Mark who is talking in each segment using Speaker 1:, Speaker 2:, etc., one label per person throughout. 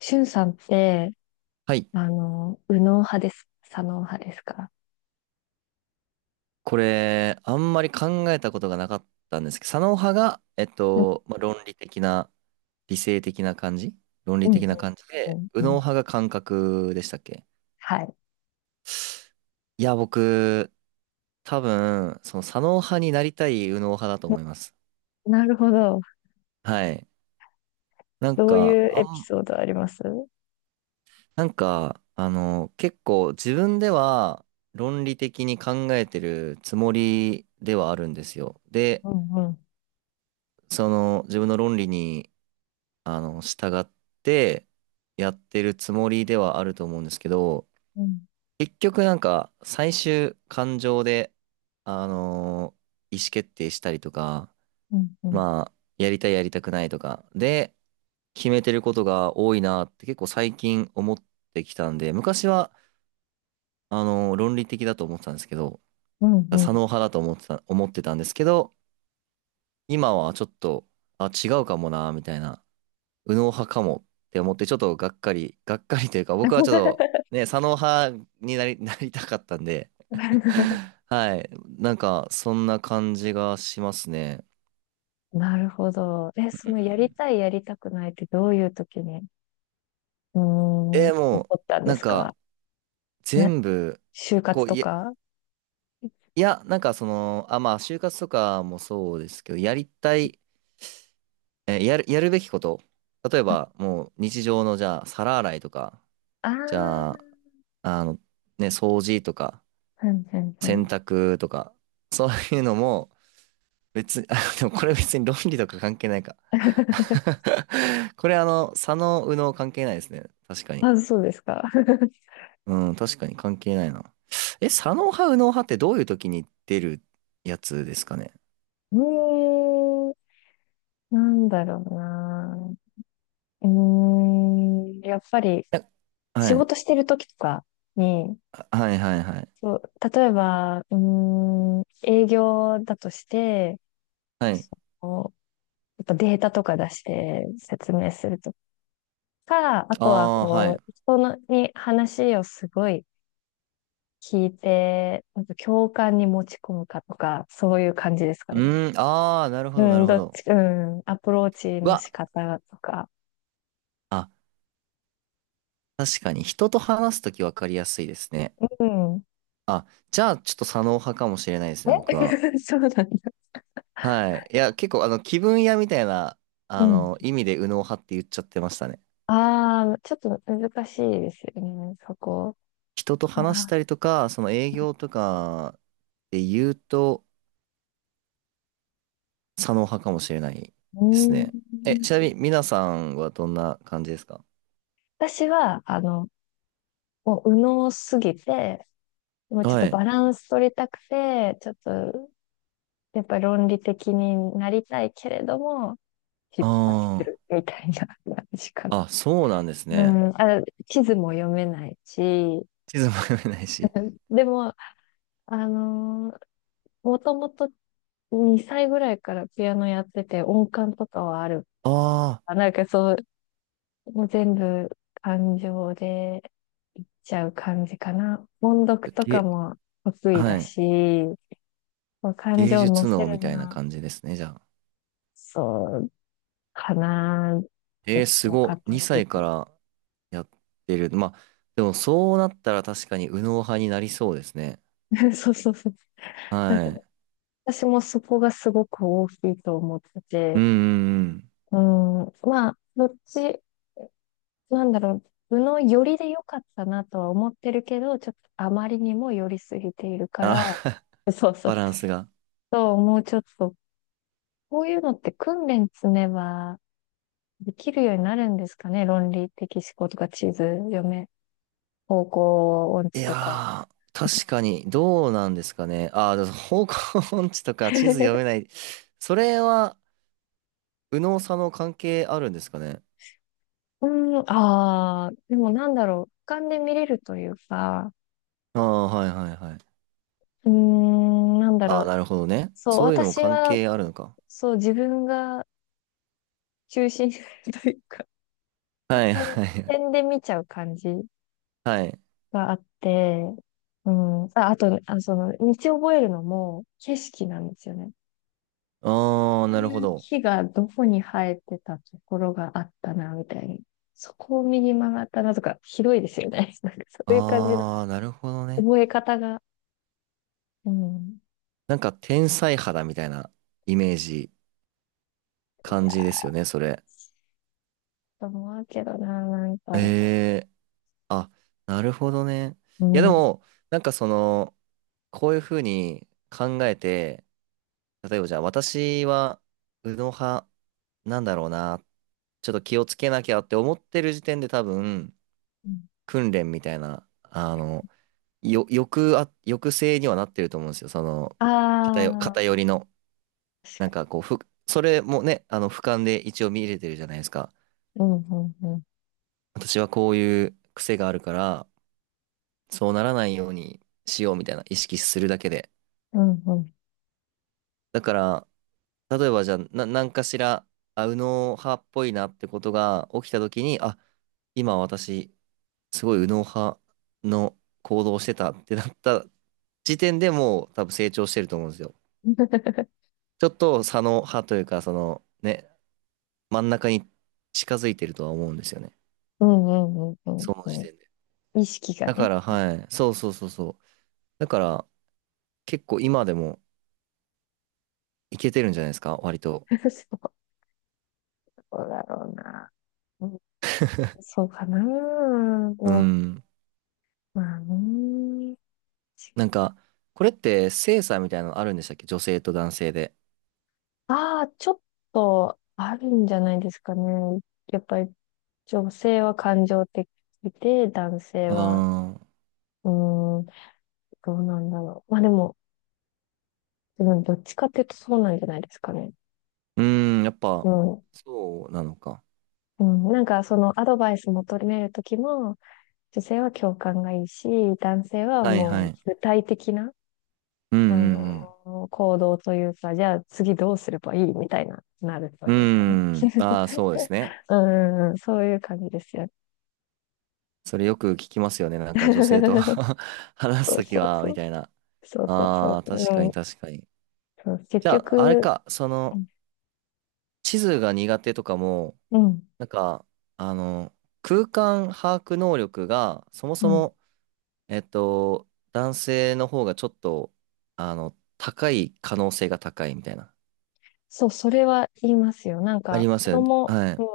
Speaker 1: しゅんさんって、
Speaker 2: はい。
Speaker 1: 右脳派です、左脳派ですか？
Speaker 2: これ、あんまり考えたことがなかったんですけど、左脳派が、
Speaker 1: うん、
Speaker 2: まあ、論理的な、理性的な感じ。論理
Speaker 1: うん、
Speaker 2: 的な感じ
Speaker 1: う
Speaker 2: で、
Speaker 1: ん、
Speaker 2: 右
Speaker 1: う
Speaker 2: 脳
Speaker 1: ん。うん。
Speaker 2: 派が感覚でしたっけ？
Speaker 1: はい。
Speaker 2: いや、僕、多分、その左脳派になりたい右脳派だと
Speaker 1: な
Speaker 2: 思います。
Speaker 1: なるほど。
Speaker 2: はい。なん
Speaker 1: どう
Speaker 2: か、
Speaker 1: いうエピソードあります？うん、
Speaker 2: 結構自分では論理的に考えてるつもりではあるんですよ。で、
Speaker 1: うん、
Speaker 2: その自分の論理に従ってやってるつもりではあると思うんですけど、
Speaker 1: うん、
Speaker 2: 結局なんか最終感情で、あの意思決定したりとか、
Speaker 1: うん、うん、
Speaker 2: まあ、やりたいやりたくないとか、で、決めてることが多いなって結構最近思ってきたんで、昔は、論理的だと思ってたんですけど、
Speaker 1: うん。
Speaker 2: 左
Speaker 1: うん。
Speaker 2: 脳派だと思ってたんですけど、今はちょっと、あ、違うかもな、みたいな。右脳派かもって思って、ちょっとがっかり、がっかりというか、僕はちょっと、ね、左脳派になり、なりたかったんで、はい。なんか、そんな感じがしますね。
Speaker 1: なるほど。え、
Speaker 2: う
Speaker 1: そのやり
Speaker 2: ん。
Speaker 1: たい、やりたくないってどういう時に、起
Speaker 2: も
Speaker 1: こ
Speaker 2: う、
Speaker 1: ったん
Speaker 2: な
Speaker 1: で
Speaker 2: ん
Speaker 1: す
Speaker 2: か、
Speaker 1: か？な、
Speaker 2: 全部、
Speaker 1: 就
Speaker 2: こ
Speaker 1: 活
Speaker 2: う、
Speaker 1: と
Speaker 2: いや、
Speaker 1: か。
Speaker 2: いや、なんかその、あ、まあ、就活とかもそうですけど、やりたい、やるべきこと。例えば、もう、日常の、じゃあ、皿洗いとか、
Speaker 1: ああ、
Speaker 2: じゃ
Speaker 1: う
Speaker 2: あ、あの、ね、掃除とか、
Speaker 1: んうんう
Speaker 2: 洗
Speaker 1: ん。
Speaker 2: 濯とか、そういうのも、別に、あ、でもこれ別に論理とか関係ないか。これ左脳右脳関係ないですね。確かに。
Speaker 1: あ、そうですか。
Speaker 2: うん、確かに関係ないな。え、左脳派右脳派ってどういう時に出るやつですかね。
Speaker 1: うーんなんだろうな。やっぱり
Speaker 2: え、は
Speaker 1: 仕
Speaker 2: い、
Speaker 1: 事してる時とかに、
Speaker 2: はいはいはい。
Speaker 1: そう、例えば、営業だとして、
Speaker 2: はい。
Speaker 1: こうやっぱデータとか出して説明するとか、あ
Speaker 2: あ
Speaker 1: とは
Speaker 2: あ、は
Speaker 1: こ
Speaker 2: い。
Speaker 1: う、人のに話をすごい聞いて、なんか共感に持ち込むかとか、そういう感じですかね。
Speaker 2: うん、ああ、なるほ
Speaker 1: う
Speaker 2: どなる
Speaker 1: ん、
Speaker 2: ほ
Speaker 1: どっ
Speaker 2: ど。
Speaker 1: ち、うん、アプローチ
Speaker 2: う
Speaker 1: の
Speaker 2: わ、
Speaker 1: 仕方とか。
Speaker 2: あ、確かに人と話すとき分かりやすいですね。
Speaker 1: うん。
Speaker 2: あ、じゃあちょっと左脳派かもしれないですね、僕は。
Speaker 1: え そうなんだね。
Speaker 2: はい。いや、結構、気分屋みたいな、
Speaker 1: うん。
Speaker 2: 意味で右脳派って言っちゃってましたね。
Speaker 1: ああ、ちょっと難しいですよね、そこ。
Speaker 2: 人と
Speaker 1: あ
Speaker 2: 話したりとか、その営業とかで言うと、左脳派かもしれない
Speaker 1: ー、う
Speaker 2: ですね。
Speaker 1: ー
Speaker 2: え、
Speaker 1: ん。
Speaker 2: ちなみに、皆さんはどんな感じですか？
Speaker 1: 私は、もう右脳すぎて、もうちょっ
Speaker 2: は
Speaker 1: と
Speaker 2: い。
Speaker 1: バランス取りたくて、ちょっと、やっぱり論理的になりたいけれども、失敗す
Speaker 2: あ
Speaker 1: るみたいな感じか
Speaker 2: あ。
Speaker 1: な。
Speaker 2: あ、そうなんです
Speaker 1: う
Speaker 2: ね。
Speaker 1: ん、あ、地図も読めないし、
Speaker 2: 地図も読めないし。
Speaker 1: でも、あのー、もともと2歳ぐらいからピアノやってて、音感とかはある。
Speaker 2: あ
Speaker 1: あ、なんかそう、もう全部感情でいっちゃう感じかな。音
Speaker 2: あ。
Speaker 1: 読とかも得意
Speaker 2: は
Speaker 1: だ
Speaker 2: い。
Speaker 1: し、こう感
Speaker 2: 芸
Speaker 1: 情を乗
Speaker 2: 術
Speaker 1: せ
Speaker 2: 脳
Speaker 1: る
Speaker 2: みた
Speaker 1: の
Speaker 2: いな
Speaker 1: は、
Speaker 2: 感じですね、じゃあ。
Speaker 1: そうかな。ど
Speaker 2: えー、
Speaker 1: ち
Speaker 2: す
Speaker 1: らか
Speaker 2: ごい。
Speaker 1: とい
Speaker 2: 2
Speaker 1: う
Speaker 2: 歳か
Speaker 1: と。
Speaker 2: らやってる。まあ、でもそうなったら確かに右脳派になりそうですね。
Speaker 1: そうそうそう。なん
Speaker 2: は
Speaker 1: か
Speaker 2: い。
Speaker 1: 私もそこがすごく大きいと思って
Speaker 2: うん
Speaker 1: て、
Speaker 2: うんうん。
Speaker 1: うん、まあ、どっち、なんだろう、部の寄りで良かったなとは思ってるけど、ちょっとあまりにも寄りすぎているか
Speaker 2: あ、
Speaker 1: ら、そうそ
Speaker 2: バ
Speaker 1: う。
Speaker 2: ランスが。
Speaker 1: そう、もうちょっとこういうのって訓練積めばできるようになるんですかね、論理的思考とか、地図読め、方向音
Speaker 2: い
Speaker 1: 痴とか。
Speaker 2: やー、確かに、どうなんですかね。あー、でも方向音痴とか地図読めな い。それは、右脳左脳関係あるんですかね。
Speaker 1: ああ、でもなんだろう、俯瞰で見れるというか、
Speaker 2: ああ、はいはいはい。
Speaker 1: なんだ
Speaker 2: あ
Speaker 1: ろ
Speaker 2: あ、
Speaker 1: う、
Speaker 2: なるほどね。
Speaker 1: そう、
Speaker 2: そういうのも
Speaker 1: 私
Speaker 2: 関
Speaker 1: は、
Speaker 2: 係あるのか。
Speaker 1: そう、自分が中心 というか、
Speaker 2: は い
Speaker 1: 点、
Speaker 2: はい
Speaker 1: 点で見ちゃう感じ
Speaker 2: はい。
Speaker 1: があって、うん、あ、あと、あ、その、道覚えるのも景色なんですよね。
Speaker 2: ああ、
Speaker 1: こう
Speaker 2: なるほ
Speaker 1: いう
Speaker 2: ど。
Speaker 1: 木がどこに生えてたところがあったな、みたいに。そこを右曲がったなとか、広いですよね。なんかそういう感じの
Speaker 2: ああ、なるほどね。
Speaker 1: 覚え方が。うん。
Speaker 2: なんか天才肌みたいなイメージ
Speaker 1: い
Speaker 2: 感
Speaker 1: や
Speaker 2: じ
Speaker 1: ー、
Speaker 2: ですよね、それ。
Speaker 1: と思うけどな、なん
Speaker 2: え
Speaker 1: か。
Speaker 2: え、あ、なるほどね。
Speaker 1: う
Speaker 2: いや、で
Speaker 1: ん。う
Speaker 2: も、なんかその、こういうふうに考えて、例えばじゃあ、私は、右脳派なんだろうな、ちょっと気をつけなきゃって思ってる時点で多分、
Speaker 1: ん、
Speaker 2: 訓練みたいな、よ、抑あ、抑制にはなってると思うんですよ。その、偏、
Speaker 1: あ
Speaker 2: 偏
Speaker 1: あ、
Speaker 2: りの、
Speaker 1: 確
Speaker 2: なん
Speaker 1: か
Speaker 2: か
Speaker 1: に。
Speaker 2: こう、それもね、俯瞰で一応見れてるじゃないですか。
Speaker 1: うん、うん、うん。
Speaker 2: 私はこういう癖があるから、そうならないようにしようみたいな意識するだけで。
Speaker 1: うん、うん。
Speaker 2: だから、例えばじゃあ、何かしら、あ、右脳派っぽいなってことが起きた時に、あ、今私、すごい右脳派の行動をしてたってなった時点でもう多分成長してると思うんですよ。ちょっと左脳派というか、そのね、真ん中に近づいてるとは思うんですよね。
Speaker 1: うん、うん、うん、
Speaker 2: その
Speaker 1: う
Speaker 2: 時
Speaker 1: んう
Speaker 2: 点で。
Speaker 1: ん。意識が
Speaker 2: だか
Speaker 1: ね。
Speaker 2: ら、はい。そうそうそうそう。だから、結構今でもいけてるんじゃないですか、割と。
Speaker 1: そうだろうな。うん、そうかな。
Speaker 2: う
Speaker 1: も
Speaker 2: ん。
Speaker 1: うまあね。
Speaker 2: なんか、これって性差みたいなのあるんでしたっけ、女性と男性で？
Speaker 1: ああ、ちょっとあるんじゃないですかね。やっぱり女性は感情的で、男性
Speaker 2: あ
Speaker 1: は、
Speaker 2: あ、
Speaker 1: うーん、どうなんだろう。まあでもどっちかっていうとそうなんじゃないですかね。
Speaker 2: うーん、やっぱ、
Speaker 1: うん。
Speaker 2: そうなのか。
Speaker 1: うん、なんかそのアドバイス求めるときも、女性は共感がいいし、男性は
Speaker 2: はいは
Speaker 1: もう
Speaker 2: い。
Speaker 1: 具体的な、
Speaker 2: うんうん
Speaker 1: 行動というか、じゃあ次どうすればいいみたいな、なると
Speaker 2: う
Speaker 1: いうかね。
Speaker 2: ん。うーん、ああ、そうですね。
Speaker 1: うん、そういう感じですよね。
Speaker 2: それよく聞きますよね。なんか女性と 話す
Speaker 1: そう
Speaker 2: とき
Speaker 1: そう
Speaker 2: は、
Speaker 1: そ
Speaker 2: み
Speaker 1: う。
Speaker 2: たいな。
Speaker 1: そうそうそ
Speaker 2: あ
Speaker 1: う。
Speaker 2: あ、確
Speaker 1: う
Speaker 2: かに
Speaker 1: ん。
Speaker 2: 確かに。
Speaker 1: そう結
Speaker 2: じゃあ、あれ
Speaker 1: 局、
Speaker 2: か、その、地図が苦手とかも、
Speaker 1: うん、
Speaker 2: なんか、あの、空間把握能力が、そも
Speaker 1: う
Speaker 2: そ
Speaker 1: ん。
Speaker 2: も、えっと、男性の方がちょっと、高い可能性が高いみたいな。
Speaker 1: そう、それは言いますよ。なん
Speaker 2: あ
Speaker 1: か、
Speaker 2: ります
Speaker 1: 子
Speaker 2: よね。
Speaker 1: 供、
Speaker 2: は
Speaker 1: うん。
Speaker 2: い。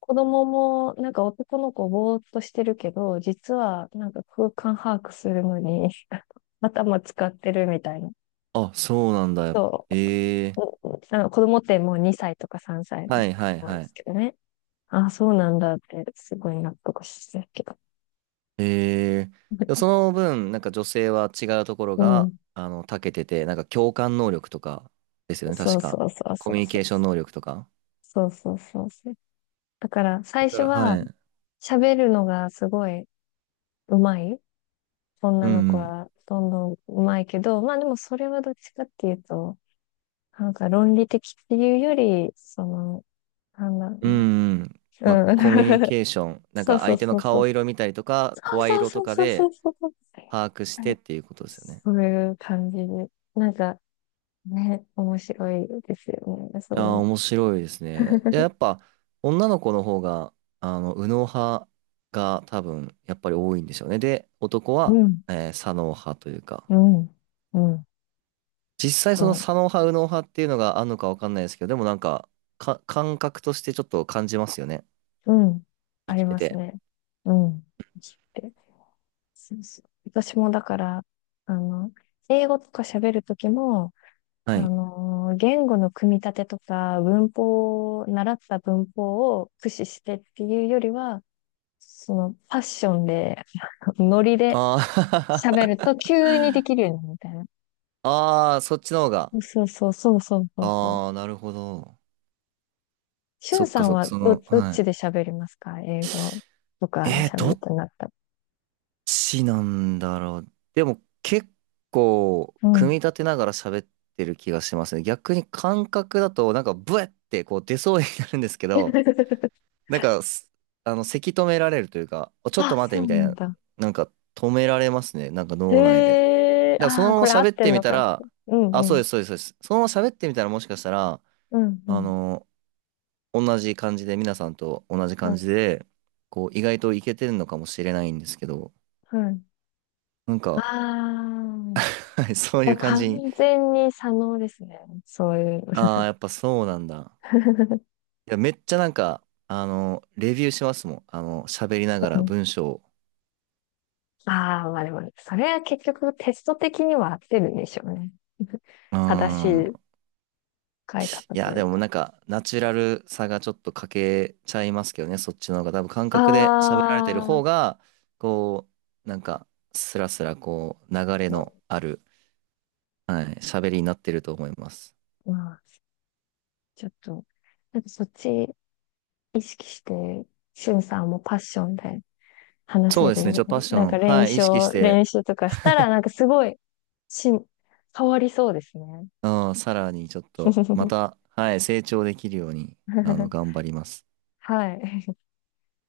Speaker 1: 子供も、なんか男の子ぼーっとしてるけど、実は、なんか空間把握するのに 頭使ってるみたいな。
Speaker 2: あ、そうなんだ。
Speaker 1: そ
Speaker 2: え
Speaker 1: う。
Speaker 2: え、
Speaker 1: うんうあの子供ってもう2歳とか3歳なん
Speaker 2: はいはい
Speaker 1: 多い
Speaker 2: は
Speaker 1: で
Speaker 2: い。
Speaker 1: すけどね。ああ、そうなんだって、すごい納得してるけど。
Speaker 2: ええ、でもそ の分、なんか女性は違うところ
Speaker 1: う
Speaker 2: が、
Speaker 1: ん。
Speaker 2: 長けてて、なんか共感能力とかですよね、
Speaker 1: そ
Speaker 2: 確
Speaker 1: う
Speaker 2: か。
Speaker 1: そうそう
Speaker 2: コ
Speaker 1: そ
Speaker 2: ミ
Speaker 1: う
Speaker 2: ュニ
Speaker 1: そ
Speaker 2: ケ
Speaker 1: う。
Speaker 2: ーション能力とか。
Speaker 1: そうそうそうそう。だから
Speaker 2: だ
Speaker 1: 最
Speaker 2: か
Speaker 1: 初
Speaker 2: ら、
Speaker 1: は
Speaker 2: はい。
Speaker 1: 喋るのがすごい上手い
Speaker 2: う
Speaker 1: 女の
Speaker 2: んう
Speaker 1: 子
Speaker 2: ん。
Speaker 1: はどんどん上手いけど、まあでもそれはどっちかっていうと、なんか論理的っていうより、その、なんだろ
Speaker 2: う
Speaker 1: うね。
Speaker 2: んうん。まあ、
Speaker 1: うん。
Speaker 2: コミュ ニケーション、なん
Speaker 1: そう
Speaker 2: か
Speaker 1: そう
Speaker 2: 相手の
Speaker 1: そうそ
Speaker 2: 顔
Speaker 1: う。
Speaker 2: 色見たりとか、声
Speaker 1: そう
Speaker 2: 色
Speaker 1: そ
Speaker 2: と
Speaker 1: う
Speaker 2: か
Speaker 1: そうそ
Speaker 2: で
Speaker 1: うそうそう。
Speaker 2: 把握し
Speaker 1: あ
Speaker 2: てっ
Speaker 1: れ
Speaker 2: ていうことですよね。
Speaker 1: そういう感じで。なんかね、面白いですよね。
Speaker 2: い
Speaker 1: そ
Speaker 2: や
Speaker 1: う
Speaker 2: ー、
Speaker 1: いう
Speaker 2: 面白いですね。いや、や っぱ、女の子の方が、右脳派が多分、やっぱり多いんでしょうね。で、男
Speaker 1: う
Speaker 2: は、
Speaker 1: ん、
Speaker 2: 左脳派というか、
Speaker 1: うん、うん。
Speaker 2: 実際その
Speaker 1: そう。
Speaker 2: 左脳派、右脳派っていうのがあるのかわかんないですけど、でもなんか、感覚としてちょっと感じますよね。
Speaker 1: うん。
Speaker 2: 生
Speaker 1: あ
Speaker 2: き
Speaker 1: り
Speaker 2: て
Speaker 1: ます
Speaker 2: て。
Speaker 1: ね。うん。って。そうそう。私もだから、あの、英語とか喋るときも、
Speaker 2: はい。
Speaker 1: 言語の組み立てとか、文法を、習った文法を駆使してっていうよりは、その、パッションで、ノリで
Speaker 2: あ
Speaker 1: 喋
Speaker 2: ー
Speaker 1: ると急にできるようになるみたいな。
Speaker 2: あー、そっちの方が。
Speaker 1: そうそうそうそうそうそう。
Speaker 2: ああ、なるほど。
Speaker 1: しゅ
Speaker 2: そ
Speaker 1: ん
Speaker 2: っ
Speaker 1: さ
Speaker 2: か
Speaker 1: ん
Speaker 2: そっか、
Speaker 1: は
Speaker 2: そ
Speaker 1: ど、
Speaker 2: の、
Speaker 1: どっ
Speaker 2: はい。
Speaker 1: ちで喋りますか、英語とか
Speaker 2: えー、
Speaker 1: 喋
Speaker 2: ど
Speaker 1: る
Speaker 2: っ
Speaker 1: となったら？
Speaker 2: ちなんだろう。でも結構
Speaker 1: う
Speaker 2: 組み
Speaker 1: ん。
Speaker 2: 立てながら喋ってる気がしますね。逆に感覚だとなんかブエってこう出そうになるんですけど、なんかすあの、せき止められるというか、お、ちょっと
Speaker 1: あ、
Speaker 2: 待て
Speaker 1: そ
Speaker 2: み
Speaker 1: う
Speaker 2: たい
Speaker 1: なん
Speaker 2: な、
Speaker 1: だ。
Speaker 2: なんか止められますね。なんか脳内で。だ
Speaker 1: へ
Speaker 2: か
Speaker 1: え、
Speaker 2: らそ
Speaker 1: あ
Speaker 2: の
Speaker 1: あ、
Speaker 2: まま
Speaker 1: これ合っ
Speaker 2: 喋っ
Speaker 1: て
Speaker 2: て
Speaker 1: ん
Speaker 2: み
Speaker 1: の
Speaker 2: た
Speaker 1: か。
Speaker 2: ら、
Speaker 1: うん
Speaker 2: あ、
Speaker 1: う
Speaker 2: そうで
Speaker 1: ん。
Speaker 2: す、そうです、そうです。そのまま喋ってみたらもしかしたら、
Speaker 1: うんう
Speaker 2: あ
Speaker 1: ん。
Speaker 2: の、同じ感じで、皆さんと同じ
Speaker 1: う
Speaker 2: 感じ
Speaker 1: ん。
Speaker 2: で、こう意外といけてるのかもしれないんですけど、
Speaker 1: うん、
Speaker 2: なん
Speaker 1: あ
Speaker 2: か、
Speaker 1: あ。
Speaker 2: はい、そう
Speaker 1: じ
Speaker 2: い
Speaker 1: ゃ
Speaker 2: う
Speaker 1: あ
Speaker 2: 感じ
Speaker 1: 完
Speaker 2: に。
Speaker 1: 全に左脳ですね。そうい
Speaker 2: ああ、
Speaker 1: う。
Speaker 2: やっぱそうなんだ。いや、めっちゃなんか、レビューしますもん。喋りなが
Speaker 1: う
Speaker 2: ら
Speaker 1: ん、
Speaker 2: 文章を。
Speaker 1: ああ、まあでも、それは結局テスト的には合ってるんでしょうね。
Speaker 2: うー
Speaker 1: 正しい
Speaker 2: ん。
Speaker 1: 使い方
Speaker 2: い
Speaker 1: と
Speaker 2: や、
Speaker 1: い
Speaker 2: で
Speaker 1: う
Speaker 2: も
Speaker 1: か。
Speaker 2: なんか、ナチュラルさがちょっと欠けちゃいますけどね、そっちの方が。多分感
Speaker 1: あ
Speaker 2: 覚で喋られてる方
Speaker 1: あ、
Speaker 2: が、こう、なんか、スラスラこう、流れのある、はい、喋りになってると思います。
Speaker 1: まあ、ちょっと、なんかそっち意識して、しゅんさんもパッションで話
Speaker 2: そう
Speaker 1: せ
Speaker 2: で
Speaker 1: る
Speaker 2: すね、
Speaker 1: ん
Speaker 2: ち
Speaker 1: で
Speaker 2: ょっとパッ
Speaker 1: ね。
Speaker 2: ショ
Speaker 1: なん
Speaker 2: ン、
Speaker 1: か
Speaker 2: はい、意識して、
Speaker 1: 練習とかしたら、なんかすごい、し、変わりそうですね。
Speaker 2: うん、さらにちょっと、また、はい、成長できるように、頑張ります。
Speaker 1: はい。